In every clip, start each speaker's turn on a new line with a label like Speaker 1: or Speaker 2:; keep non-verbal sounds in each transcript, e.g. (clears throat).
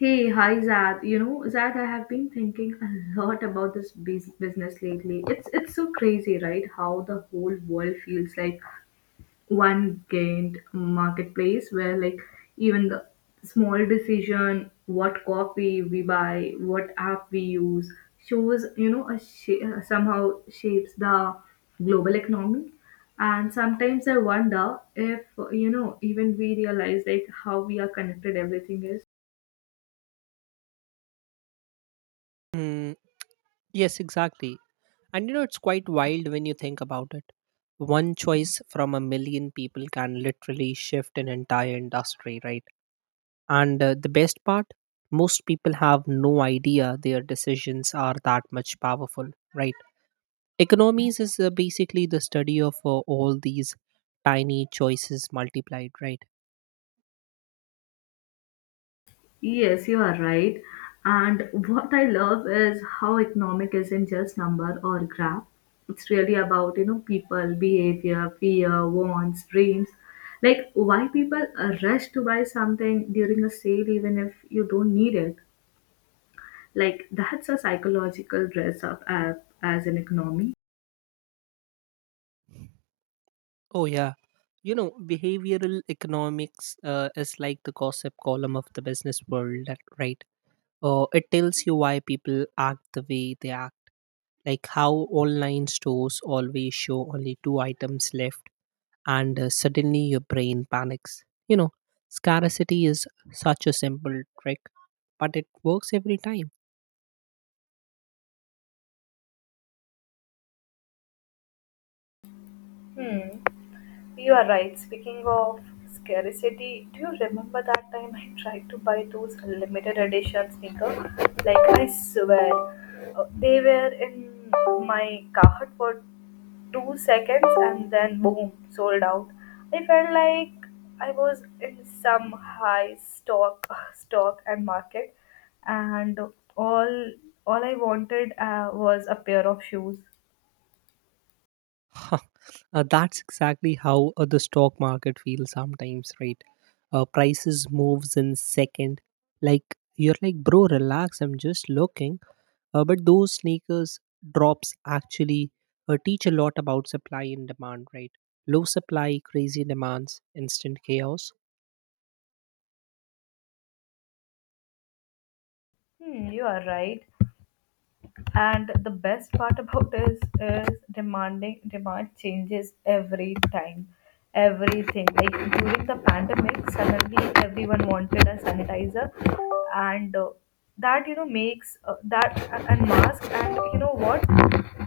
Speaker 1: Hey, hi Zad. You know, Zad, I have been thinking a lot about this business lately. It's so crazy, right? How the whole world feels like one giant marketplace where like even the small decision, what coffee we buy, what app we use, shows, you know, somehow shapes the global economy. And sometimes I wonder if, you know, even we realize like how we are connected everything is.
Speaker 2: Mm, yes, exactly. And you know, it's quite wild when you think about it. One choice from a million people can literally shift an entire industry, right? And the best part, most people have no idea their decisions are that much powerful, right? Economies is basically the study of all these tiny choices multiplied, right?
Speaker 1: Yes, you are right. And what I love is how economic isn't just number or graph. It's really about, you know, people, behavior, fear, wants, dreams. Like why people rush to buy something during a sale even if you don't need it. Like that's a psychological dress up as an economy.
Speaker 2: Oh, yeah. You know, behavioral economics is like the gossip column of the business world, right? It tells you why people act the way they act, like how online stores always show only two items left, and suddenly your brain panics. You know, scarcity is such a simple trick, but it works every time.
Speaker 1: Hmm. You are right. Speaking of scarcity, do you remember that time I tried to buy those limited edition sneakers? Like I swear, they were in my cart for two seconds and then boom, sold out. I felt like I was in some high stock (laughs) stock and market, and all all I wanted was a pair of shoes.
Speaker 2: (laughs) That's exactly how the stock market feels sometimes, right? Prices moves in second. Like you're like, bro, relax. I'm just looking. But those sneakers drops actually teach a lot about supply and demand, right? Low supply, crazy demands, instant chaos.
Speaker 1: Hmm, you are right. And the best part about this is demand changes every time everything. Like during the pandemic, suddenly everyone wanted a sanitizer, and that, you know, makes and mask. And you know what,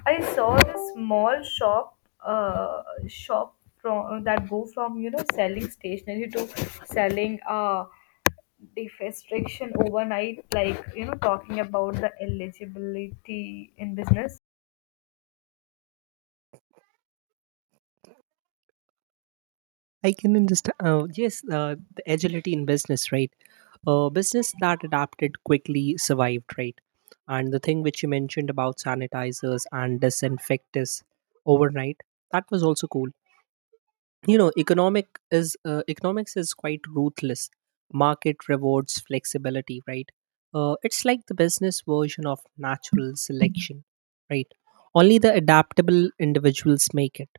Speaker 1: I saw this small shop from that go from, you know, selling stationery to selling deforestation overnight, like, you know, talking about the eligibility in business.
Speaker 2: I can understand. Yes, the agility in business, right? A business that adapted quickly survived, right? And the thing which you mentioned about sanitizers and disinfectants overnight, that was also cool. You know economics is quite ruthless. Market rewards flexibility, right? It's like the business version of natural selection, right? Only the adaptable individuals make it.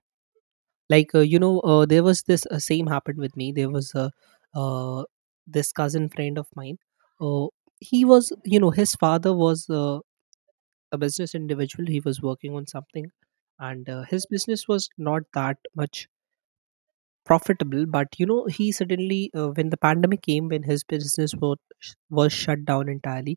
Speaker 2: Like, you know, there was this same happened with me. There was a, uh, this cousin friend of mine, uh, he was, you know, his father was a business individual. He was working on something, and his business was not that much profitable. But you know, he suddenly, when the pandemic came, when his business was shut down entirely,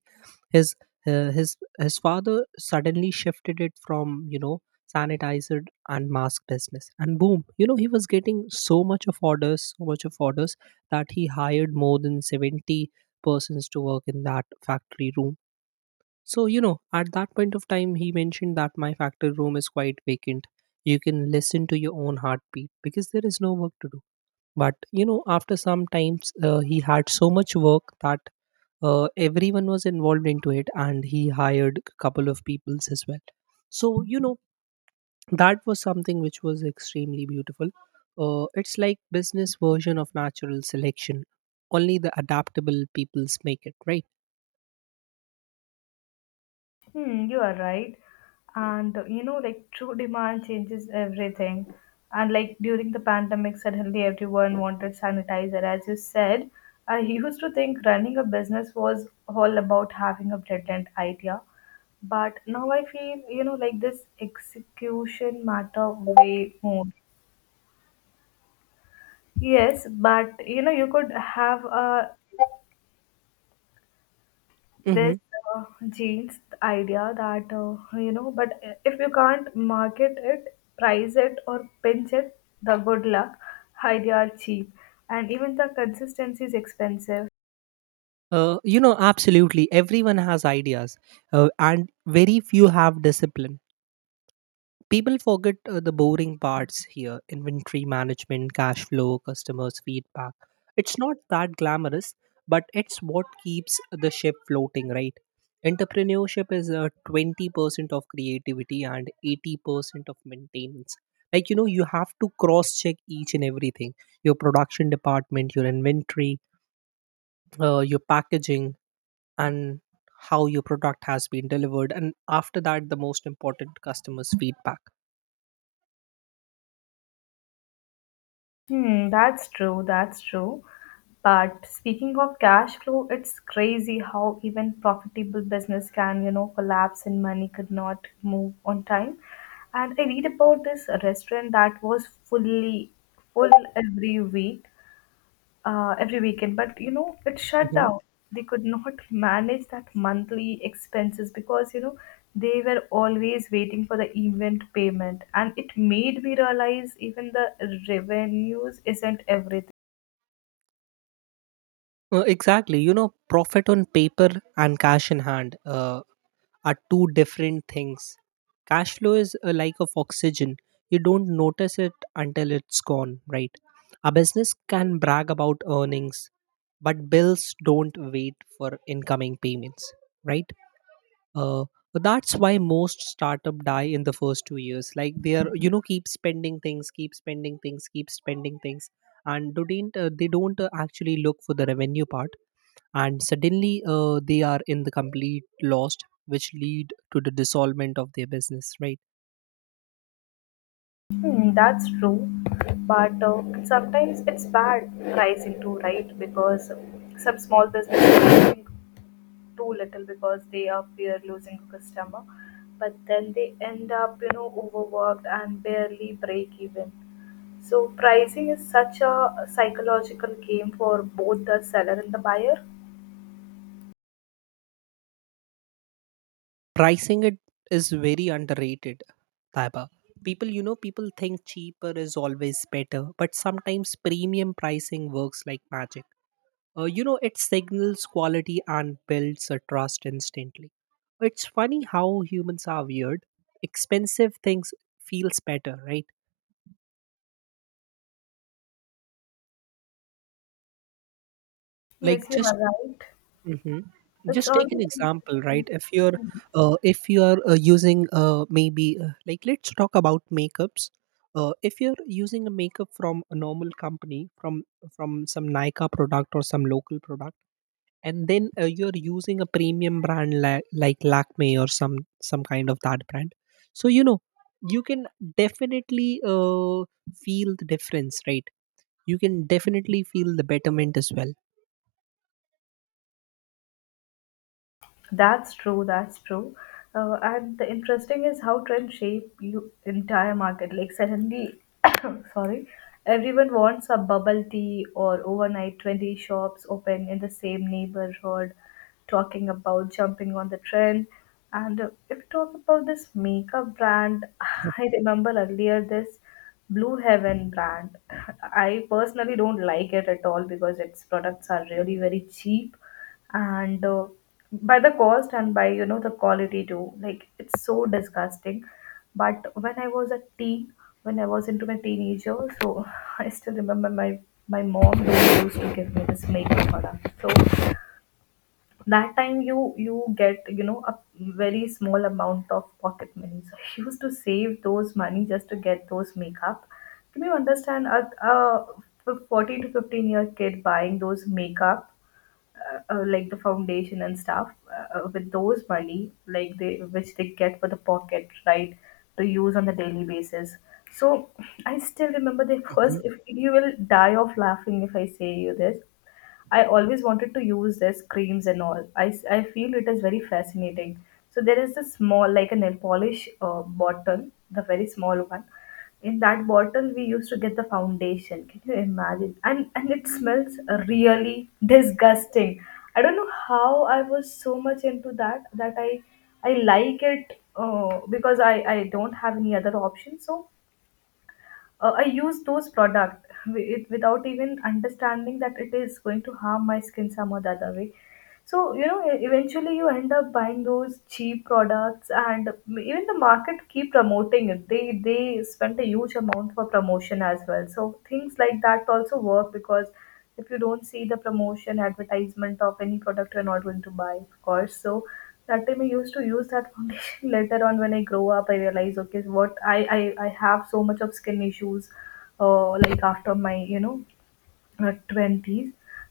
Speaker 2: his his father suddenly shifted it from, you know, sanitizer and mask business, and boom, you know, he was getting so much of orders, so much of orders, that he hired more than 70 persons to work in that factory room. So you know, at that point of time, he mentioned that my factory room is quite vacant. You can listen to your own heartbeat because there is no work to do. But you know, after some times, he had so much work that everyone was involved into it, and he hired a couple of peoples as well. So you know, that was something which was extremely beautiful. It's like business version of natural selection. Only the adaptable peoples make it, right?
Speaker 1: Hmm, you are right. And you know, like true demand changes everything. And like during the pandemic, suddenly everyone wanted sanitizer. As you said, I used to think running a business was all about having a brilliant idea. But now I feel, you know, like this execution matter way more. Yes, but you know, you could have a this
Speaker 2: Hmm.
Speaker 1: uh, genes idea that you know, but if you can't market it, price it, or pinch it, the good luck. Idea are cheap and even the consistency is expensive.
Speaker 2: You know, absolutely. Everyone has ideas, and very few have discipline. People forget the boring parts here: inventory management, cash flow, customers' feedback. It's not that glamorous, but it's what keeps the ship floating, right? Entrepreneurship is 20% of creativity and 80% of maintenance. Like, you know, you have to cross check each and everything: your production department, your inventory, your packaging, and how your product has been delivered. And after that, the most important, customers' feedback.
Speaker 1: Hmm, that's true, that's true. But speaking of cash flow, it's crazy how even profitable business can, you know, collapse and money could not move on time. And I read about this restaurant that was fully full every week, every weekend, but you know, it shut
Speaker 2: Mm-hmm.
Speaker 1: down. They could not manage that monthly expenses because, you know, they were always waiting for the event payment. And it made me realize even the revenues isn't everything.
Speaker 2: Exactly. You know, profit on paper and cash in hand are two different things. Cash flow is like of oxygen. You don't notice it until it's gone, right? A business can brag about earnings, but bills don't wait for incoming payments, right? Uh, that's why most startup die in the first 2 years. Like they are, you know, keep spending things, keep spending things, keep spending things, and don't they don't actually look for the revenue part, and suddenly they are in the complete lost, which lead to the dissolvement of their business, right?
Speaker 1: Hmm, that's true. But sometimes it's bad pricing too, right? Because some small businesses think too little because they are fear losing a customer, but then they end up, you know, overworked and barely break even. So pricing is such a psychological game for both the seller and the buyer.
Speaker 2: Pricing it is very underrated, taiba. People you know people think cheaper is always better, but sometimes premium pricing works like magic. You know, it signals quality and builds a trust instantly. It's funny how humans are weird. Expensive things feels better, right? Like
Speaker 1: Yes, you
Speaker 2: just,
Speaker 1: are right.
Speaker 2: hmm. Just take an example, right? If you are using maybe like let's talk about makeups. If you're using a makeup from a normal company, from some Nika product or some local product, and then you're using a premium brand like Lakme or some kind of that brand, so you know you can definitely feel the difference, right? You can definitely feel the betterment as well.
Speaker 1: That's true. That's true. And the interesting is how trends shape you entire market. Like suddenly, (coughs) sorry, everyone wants a bubble tea or overnight 20 shops open in the same neighborhood, talking about jumping on the trend. And if you talk about this makeup brand, (sighs) I remember earlier this Blue Heaven brand. (laughs) I personally don't like it at all because its products are really very cheap and by the cost and by, you know, the quality too. Like it's so disgusting. But when I was a teen, when I was into my teenager, so (laughs) I still remember my, my mom really used to give me this makeup product. So that time you get, you know, a very small amount of pocket money, so (laughs) I used to save those money just to get those makeup. Can you understand a 14 to 15 year kid buying those makeup, like the foundation and stuff, with those money like they which they get for the pocket, right, to use on the daily basis? So I still remember the first,
Speaker 2: (laughs)
Speaker 1: if you will die of laughing if I say you this. I always wanted to use this creams and all. I feel it is very fascinating. So there is this small, like a nail polish bottle, the very small one. In that bottle, we used to get the foundation. Can you imagine? And it smells really disgusting. I don't know how I was so much into that that I like it because I don't have any other option. So I use those product without even understanding that it is going to harm my skin some or the other way. So you know, eventually you end up buying those cheap products, and even the market keep promoting it. They spend a huge amount for promotion as well. So things like that also work because if you don't see the promotion advertisement of any product, you're not going to buy, of course. So that time I used to use that foundation. (laughs) Later on, when I grow up, I realize, okay, what I I have so much of skin issues, like after my you know twenties,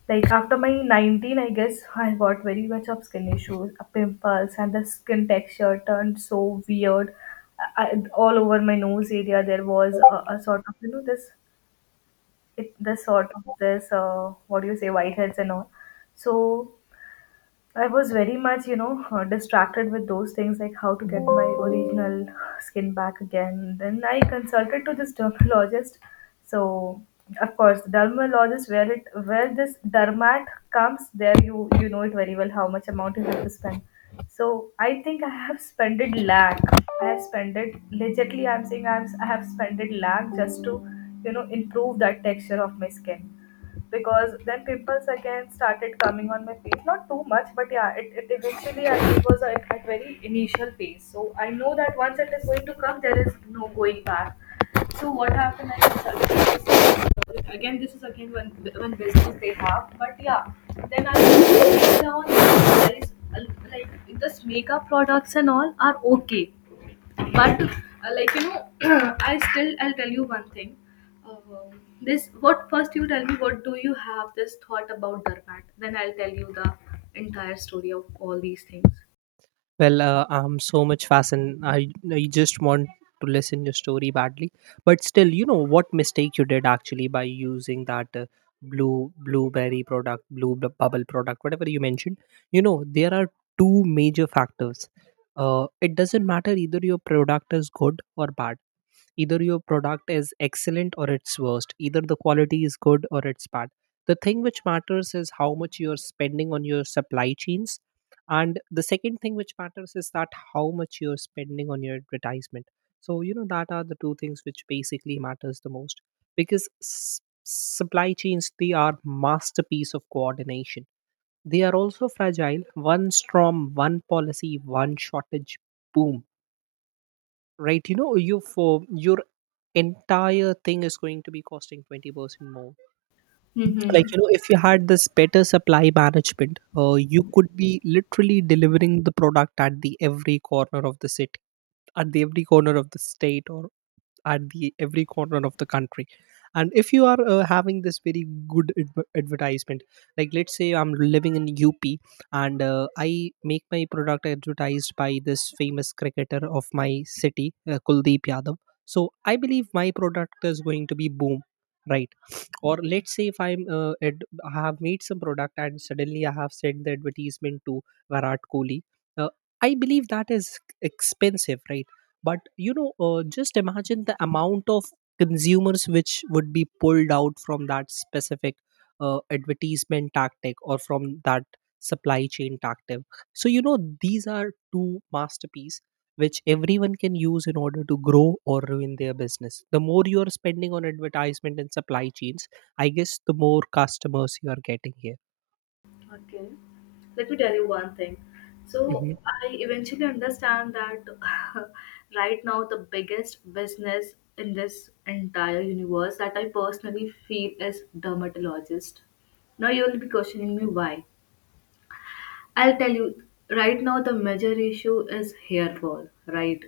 Speaker 1: like after my 19, I guess, (laughs) I got very much of skin issues, pimples, and the skin texture turned so weird. All over my nose area, there was a sort of, you know, this sort of this what do you say whiteheads and all. So I was very much, you know, distracted with those things like how to get my original skin back again. Then I consulted to this dermatologist. So, of course, the dermatologist where this dermat comes, there you know it very well how much amount you have to spend. So I think I have spent it lakh. I have spent it legitly. I'm saying I'm I have spent it lakh just to, you know, improve that texture of my skin. Because then pimples again started coming on my face, not too much, but yeah, it eventually, it was at very initial phase. So I know that once it is going to come, there is no going back. So what happened, again this is again one business they have. But yeah, then I later on I realized like this makeup products and all are okay, but like you know, (clears throat) I'll tell you one thing. um, this, what first you tell me what do you have this thought about darmat, then I'll tell you the entire story of all these things.
Speaker 2: Well, I'm so much fascinated. I just want to listen your story badly, but still, you know what mistake you did actually by using that blueberry product, bubble product, whatever you mentioned. You know there are two major factors. It doesn't matter either your product is good or bad, either your product is excellent or it's worst, either the quality is good or it's bad. The thing which matters is how much you're spending on your supply chains, and the second thing which matters is that how much you're spending on your advertisement. So you know, that are the two things which basically matters the most, because supply chains, they are masterpiece of coordination. They are also fragile. One storm, one policy, one shortage, boom, right? You know, you, for your entire thing is going to be costing 20% more. Like you know, if you had this better supply management, you could be literally delivering the product at the every corner of the city, at the every corner of the state, or at the every corner of the country. And if you are having this very good advertisement, like let's say I'm living in UP, and I make my product advertised by this famous cricketer of my city, Kuldeep Yadav, so I believe my product is going to be boom, right? Or let's say if I have made some product and suddenly I have sent the advertisement to Virat Kohli, uh, I believe that is expensive, right? But you know, just imagine the amount of consumers which would be pulled out from that specific advertisement tactic, or from that supply chain tactic. So you know, these are two masterpiece which everyone can use in order to grow or ruin their business. The more you are spending on advertisement and supply chains, I guess the more customers you are getting here.
Speaker 1: Okay, let me tell you one thing. So
Speaker 2: Mhm.
Speaker 1: I eventually understand that (laughs) right now the biggest business in this entire universe that I personally feel is dermatologist. Now you will be questioning me why. I'll tell you, right now the major issue is hair fall, right?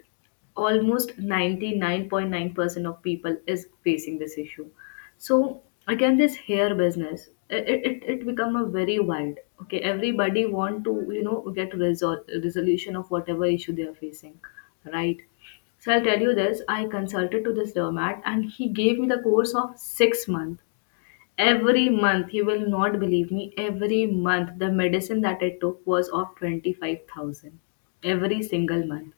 Speaker 1: Almost 99.9% of people is facing this issue. So again, this hair business, it become a very wide, okay? Everybody want to, you know, get resolution of whatever issue they are facing, right? So I'll tell you this, I consulted to this dermat and he gave me the course of six months. Every month, you will not believe me, every month the medicine that I took was of 25,000 every single month.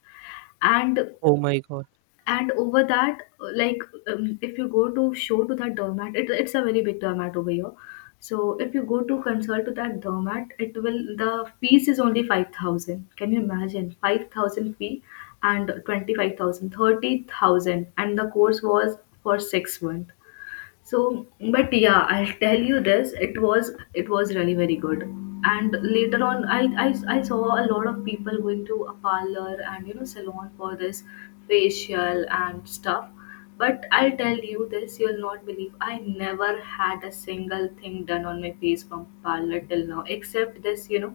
Speaker 1: And
Speaker 2: Oh my god.
Speaker 1: and over that, like if you go to show to that doormat, it's a very big doormat over here. So if you go to consult to that doormat, it will the fees is only 5,000. Can you imagine? 5,000 fee and 25,000, 30,000, and the course was for six months. So, but yeah, I'll tell you this. It was really very good. And later on, I saw a lot of people going to a parlor and, you know, salon for this facial and stuff. But I'll tell you this, you'll not believe. I never had a single thing done on my face from parlor till now, except this, you know,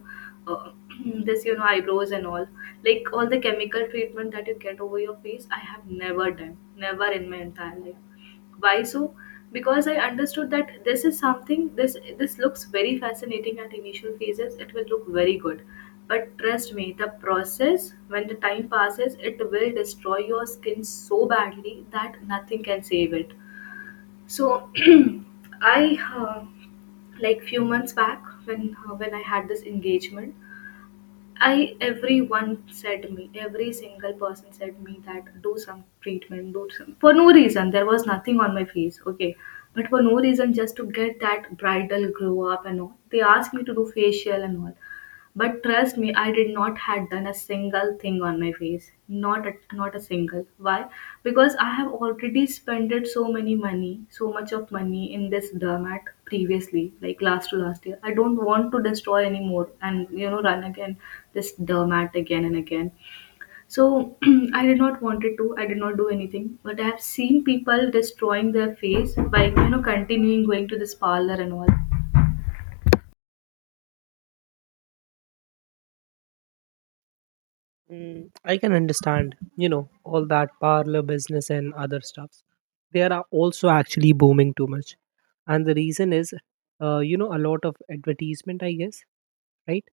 Speaker 1: uh, (clears throat) this, you know, eyebrows and all. Like all the chemical treatment that you get over your face, I have never done, never in my entire life. Why so? Because I understood that this is something this looks very fascinating at initial phases. It will look very good. But trust me, the process, when the time passes, it will destroy your skin so badly that nothing can save it. So (clears throat) I like few months back when I had this engagement, I everyone said me, every single person said me that do some treatment, do some for no reason. There was nothing on my face, okay, but for no reason, just to get that bridal grow up and all. They asked me to do facial and all. But trust me, I did not had done a single thing on my face. Not a single. Why? Because I have already spent so many money, so much of money in this dermat previously, like last to last year. I don't want to destroy anymore and run again this dermat again and again. So (clears throat) I did not wanted to. I did not do anything. But I have seen people destroying their face by continuing going to this parlor and all.
Speaker 2: Mm, I can understand, you know, all that parlor business and other stuffs. They are also actually booming too much. And the reason is, you know, a lot of advertisement, I guess, right?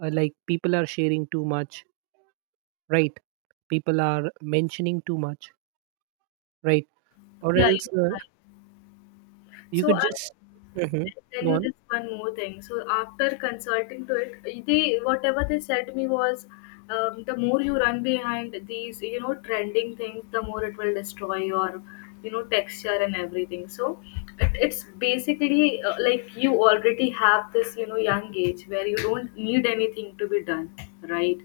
Speaker 2: Like people are sharing too much, right? People are mentioning too much, right? Or
Speaker 1: Yeah,
Speaker 2: else
Speaker 1: you're right.
Speaker 2: you
Speaker 1: So
Speaker 2: could
Speaker 1: I
Speaker 2: just, Mhm,
Speaker 1: tell
Speaker 2: go
Speaker 1: you
Speaker 2: on.
Speaker 1: this one more thing. So after consulting to it, the whatever they said me was, the more you run behind these, you know, trending things, the more it will destroy your, you know, texture and everything. So it's basically like you already have this, you know, young age where you don't need anything to be done, right?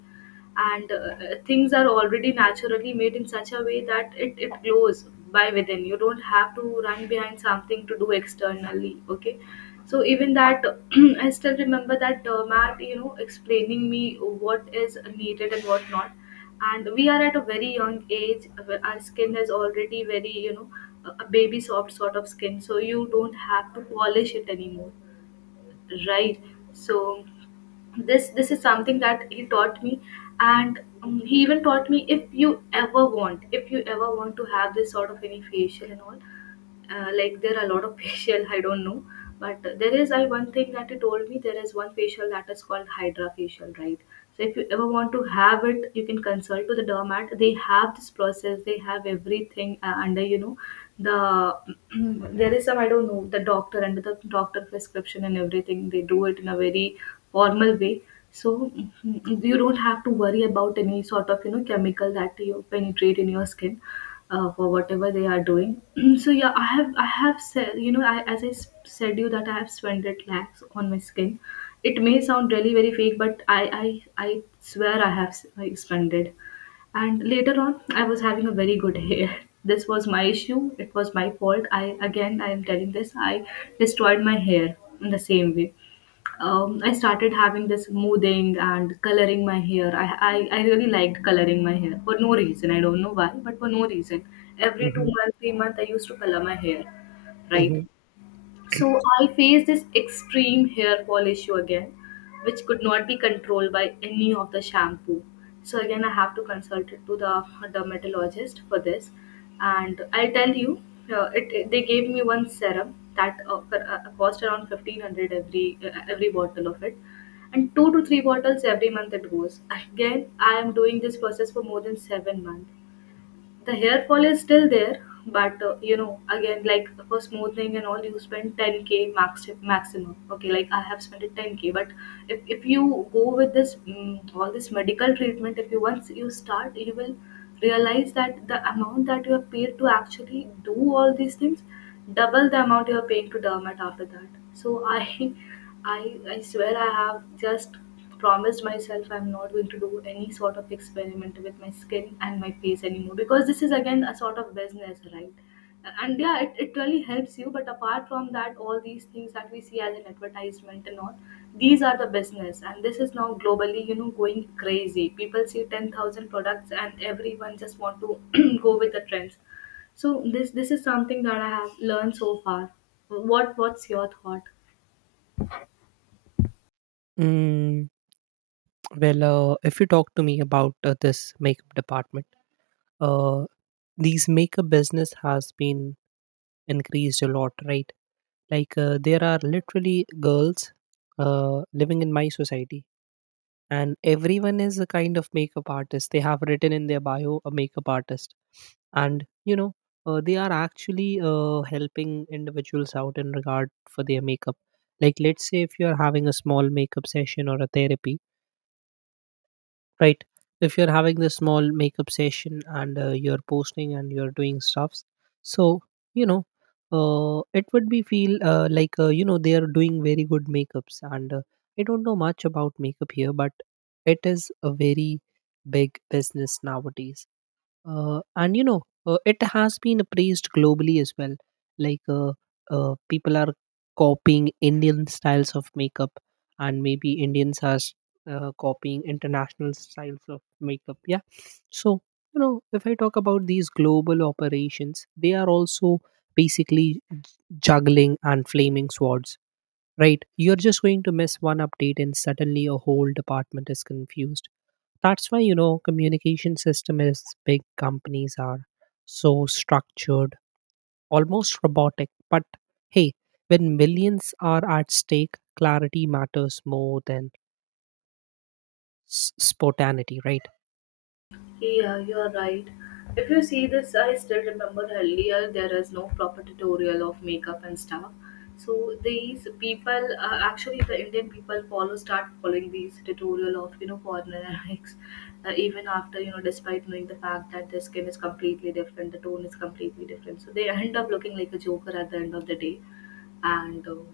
Speaker 1: And things are already naturally made in such a way that it glows by within. You don't have to run behind something to do externally. Okay, so even that (clears throat) I still remember that matt, you know, explaining me what is needed and what not. And we are at a very young age where our skin is already very, you know, a baby soft sort of skin, so you don't have to polish it anymore, right? So this is something that he taught me. And he even taught me, if you ever want to have this sort of any facial and all, like there are a lot of (laughs) facial, I don't know. But there is, I one thing that he told me, there is one facial that is called hydra facial, right? So if you ever want to have it, you can consult to the dermat. They have this process, they have everything, under, you know, the (clears throat) there is some, I don't know, the doctor, under the doctor prescription and everything, they do it in a very formal way. So you don't have to worry about any sort of, you know, chemical that you penetrate in your skin, for whatever they are doing. (clears throat) So yeah, I have said, you know, as said you that I have spent it lakhs on my skin. It may sound really very fake, but I swear I have I spent it. And later on, I was having a very good hair. (laughs) This was my issue. It was my fault. I am telling this. I destroyed my hair in the same way. I started having this smoothing and coloring my hair. I really liked coloring my hair for no reason. I don't know why, but for no reason. Every two
Speaker 2: Hmm.
Speaker 1: months, 3 months, I used to color my hair, right?
Speaker 2: Hmm.
Speaker 1: So I faced this extreme hair fall issue again, which could not be controlled by any of the shampoo. So again, I have to consult it to the dermatologist for this, and I'll tell you, they gave me one serum that cost around 1,500 every bottle of it, and two to three bottles every month it goes. Again, I am doing this process for more than 7 months. The hair fall is still there. But you know, again, like for smoothing and all, you spend 10k, maximum. Okay, like I have spent it 10k. But if you go with this all this medical treatment, if you once you start, you will realize that the amount that you have paid to actually do all these things, double the amount you are paying to dermat after that. So I (laughs) I swear, I have just promised myself I'm not going to do any sort of experiment with my skin and my face anymore, because this is again a sort of business, right? And yeah, it really helps you. But apart from that, all these things that we see as an advertisement and all, these are the business. And this is now globally, you know, going crazy. People see 10,000 products and everyone just want to (clears throat) go with the trends. So this is something that I have learned so far. What's your thought?
Speaker 2: Mm, well, if you talk to me about this makeup department, uh, these makeup business has been increased a lot, right? Like there are literally girls living in my society, and everyone is a kind of makeup artist. They have written in their bio a makeup artist. And you know, they are actually helping individuals out in regard for their makeup. Like let's say if you are having a small makeup session or a therapy, right? If you're having this small makeup session, and you're posting and you're doing stuffs, so you know, it would be feel like, you know, they are doing very good makeups. And I don't know much about makeup here, but it is a very big business nowadays. And you know, it has been praised globally as well. Like people are copying Indian styles of makeup, and maybe Indians are copying international styles of makeup. Yeah. So you know, if I talk about these global operations, they are also basically juggling and flaming swords, right? You're just going to miss one update, and suddenly a whole department is confused. That's why, you know, communication system is big companies are so structured, almost robotic. But hey, when millions are at stake, clarity matters more than spontaneity, right?
Speaker 1: Yeah, you're right. If you see this, I still remember earlier there is no proper tutorial of makeup and stuff. So these people, actually, the Indian people follow start following these tutorial of, you know, foreigners, even after, you know, despite knowing the fact that their skin is completely different, the tone is completely different. So they end up looking like a joker at the end of the day. And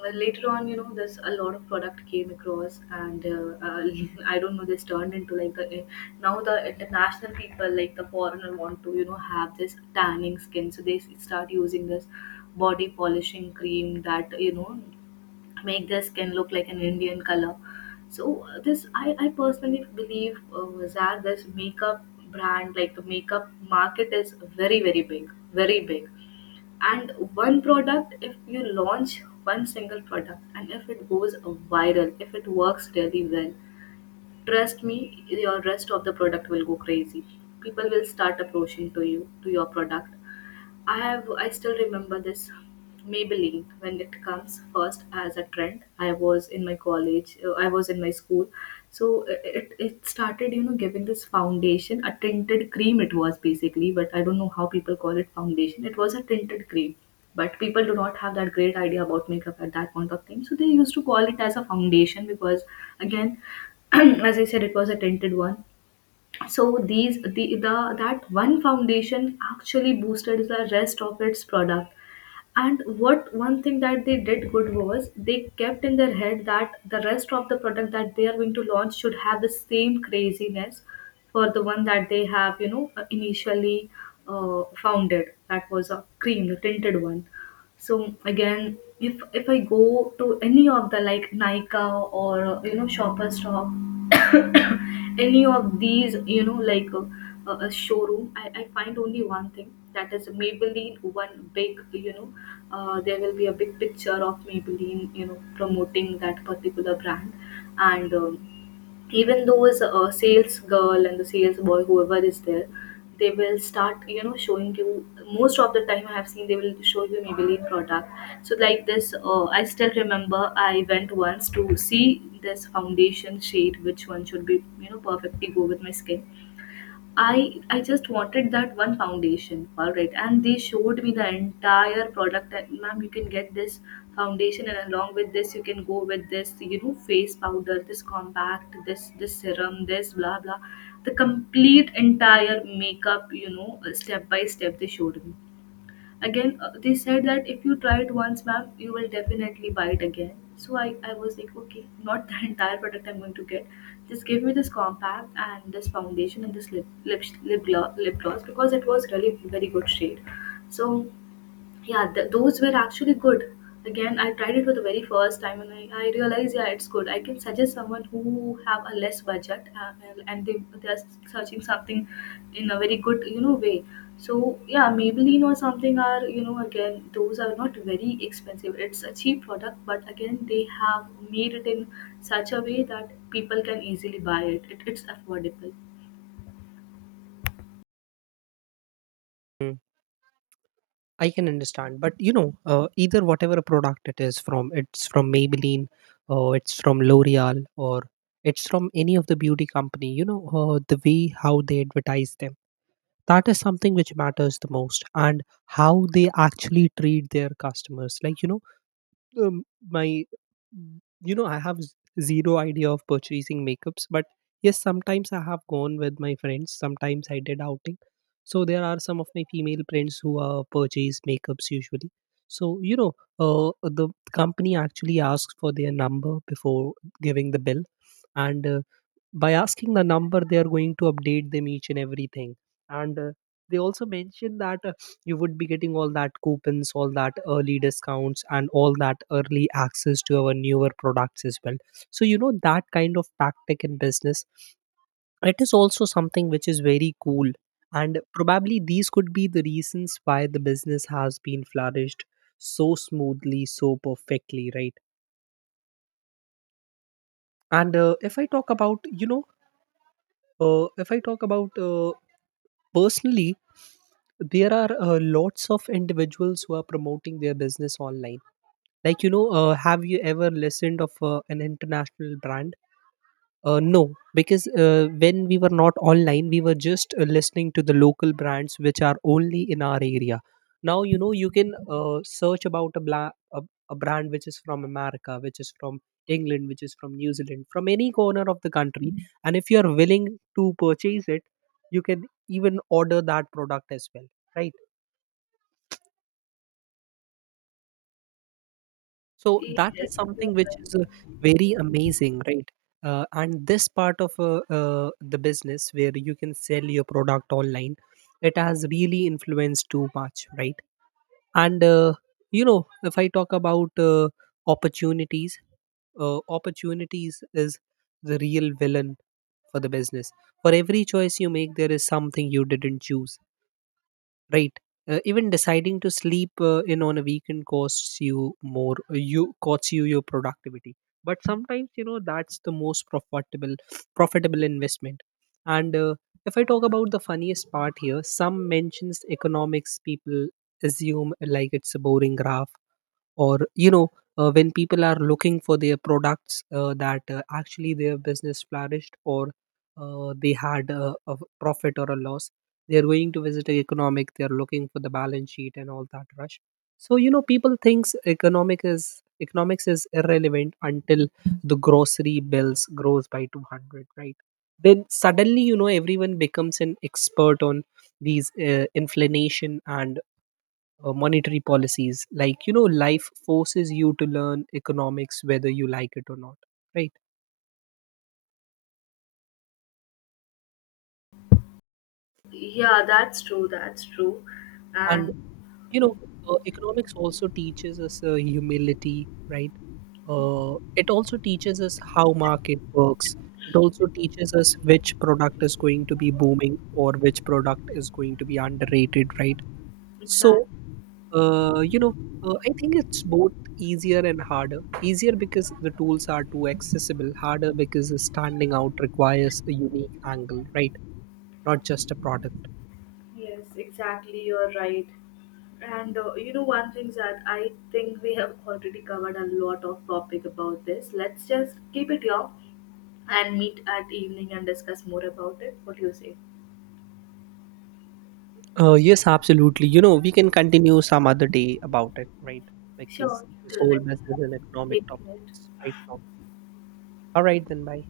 Speaker 1: well, later on, you know, this a lot of product came across. And (laughs) I don't know, this turned into like, the now the international people, like the foreigner, want to, you know, have this tanning skin. So they start using this body polishing cream that, you know, make their skin look like an Indian color. So I personally believe that this makeup brand, like the makeup market, is very very big, very big. And one product, if you launch one single product and if it goes viral, if it works really well, trust me, your rest of the product will go crazy. People will start approaching to you, to your product. I still remember this Maybelline when it comes first as a trend. I was in my college, I was in my school, so it started, you know, giving this foundation a tinted cream. It was basically, but I don't know how people call it foundation. It was a tinted cream, but people do not have that great idea about makeup at that point of time. So they used to call it as a foundation because again, (clears throat) as I said, it was a tinted one. So the that one foundation actually boosted the rest of its product. And what one thing that they did good was they kept in their head that the rest of the product that they are going to launch should have the same craziness for the one that they have, you know, initially founded, that was a cream, the tinted one. So again, if I go to any of the, like, nika, or you know, shopper, any of these, you know, like, a showroom, I find only one thing that is Maybelline, one big, you know, there will be a big picture of Maybelline, you know, promoting that particular brand. And even those sales girl and the sales boy, whoever is there, they will start, you know, showing you, most of the time I have seen, they will show you Maybelline product. So like this, I still remember I went once to see this foundation shade, which one should be, you know, perfectly go with my skin. I just wanted that one foundation, all right. And they showed me the entire product. And ma'am, you can get this foundation, and along with this, you can go with this, you know, face powder, this compact, this serum, this blah blah, the complete entire makeup, you know, step by step they showed me again. They said that if you try it once, ma'am, you will definitely buy it again. So I was like, okay, not the (laughs) entire product I'm going to get, just give me this compact and this foundation and this lip gloss, because it was really very good shade. So yeah, those were actually good. Again, I tried it for the very first time and I realized, yeah, it's good. I can suggest someone who have a less budget, and they are searching something in a very good, you know, way. So yeah, Maybelline or something are, you know, again, those are not very expensive. It's a cheap product, but again, they have made it in such a way that people can easily buy it. It's affordable.
Speaker 2: I can understand, but you know, either whatever a product it is from, it's from Maybelline, or it's from L'Oreal, or it's from any of the beauty company. You know, the way how they advertise them, that is something which matters the most, and how they actually treat their customers. Like you know, um, my, you know, I have zero idea of purchasing makeups, but yes, sometimes I have gone with my friends, sometimes I did outing. So there are some of my female friends who purchase makeups usually. So you know, uh, the company actually asks for their number before giving the bill. And by asking the number, they are going to update them each and everything. And they also mention that you would be getting all that coupons, all that early discounts, and all that early access to our newer products as well. So you know, that kind of tactic in business, it is also something which is very cool, and probably these could be the reasons why the business has been flourished so smoothly, so perfectly, right? And if I talk about, you know, if I talk about personally, there are lots of individuals who are promoting their business online. Like you know, have you ever listened of an international brand? No, because when we were not online, we were just listening to the local brands which are only in our area. Now you know, you can search about a, a brand which is from America, which is from England, which is from New Zealand, from any corner of the country. And if you are willing to purchase it, you can even order that product as well, right? So that
Speaker 1: Yes,
Speaker 2: is
Speaker 1: you're
Speaker 2: something which
Speaker 1: right.
Speaker 2: is very amazing, right? And this part of the business where you can sell your product online, it has really influenced too much, right? And you know, if I talk about opportunities, opportunities is the real villain for the business. For every choice you make, there is something you didn't choose, right? Even deciding to sleep in on a weekend costs you more, you costs you your productivity. But sometimes you know that's the most profitable, profitable investment. And if I talk about the funniest part here, some mentions economics people assume like it's a boring graph, or you know, when people are looking for their products, that actually their business flourished or they had a profit or a loss, they're going to visit a economic, they're looking for the balance sheet and all that rush. So you know, people thinks economics is irrelevant until the grocery bills grows by 200, right? Then suddenly you know everyone becomes an expert on these inflammation and monetary policies. Like you know, life forces you to learn economics whether you like it or not, right?
Speaker 1: Yeah, that's true. That's true.
Speaker 2: And
Speaker 1: And
Speaker 2: you know, economics also teaches us humility, right? It also teaches us how market works. It also teaches us which product is going to be booming, or which product is going to be underrated, right? So
Speaker 1: exactly.
Speaker 2: You know, I think it's both easier and harder. Easier because the tools are too accessible, harder because standing out requires a unique angle, right? Not just a product.
Speaker 1: Yes, exactly. You're right. And you know, one thing that I think we have already covered a lot of topic about this. Let's just keep it long and meet at evening and discuss more about it. What do you say?
Speaker 2: Yes, absolutely. You know, we can continue some other day about it, right?
Speaker 1: Sure.
Speaker 2: Because this
Speaker 1: Till
Speaker 2: whole business
Speaker 1: then,
Speaker 2: and economic
Speaker 1: take
Speaker 2: topic is
Speaker 1: care.
Speaker 2: right now. All right, then, bye.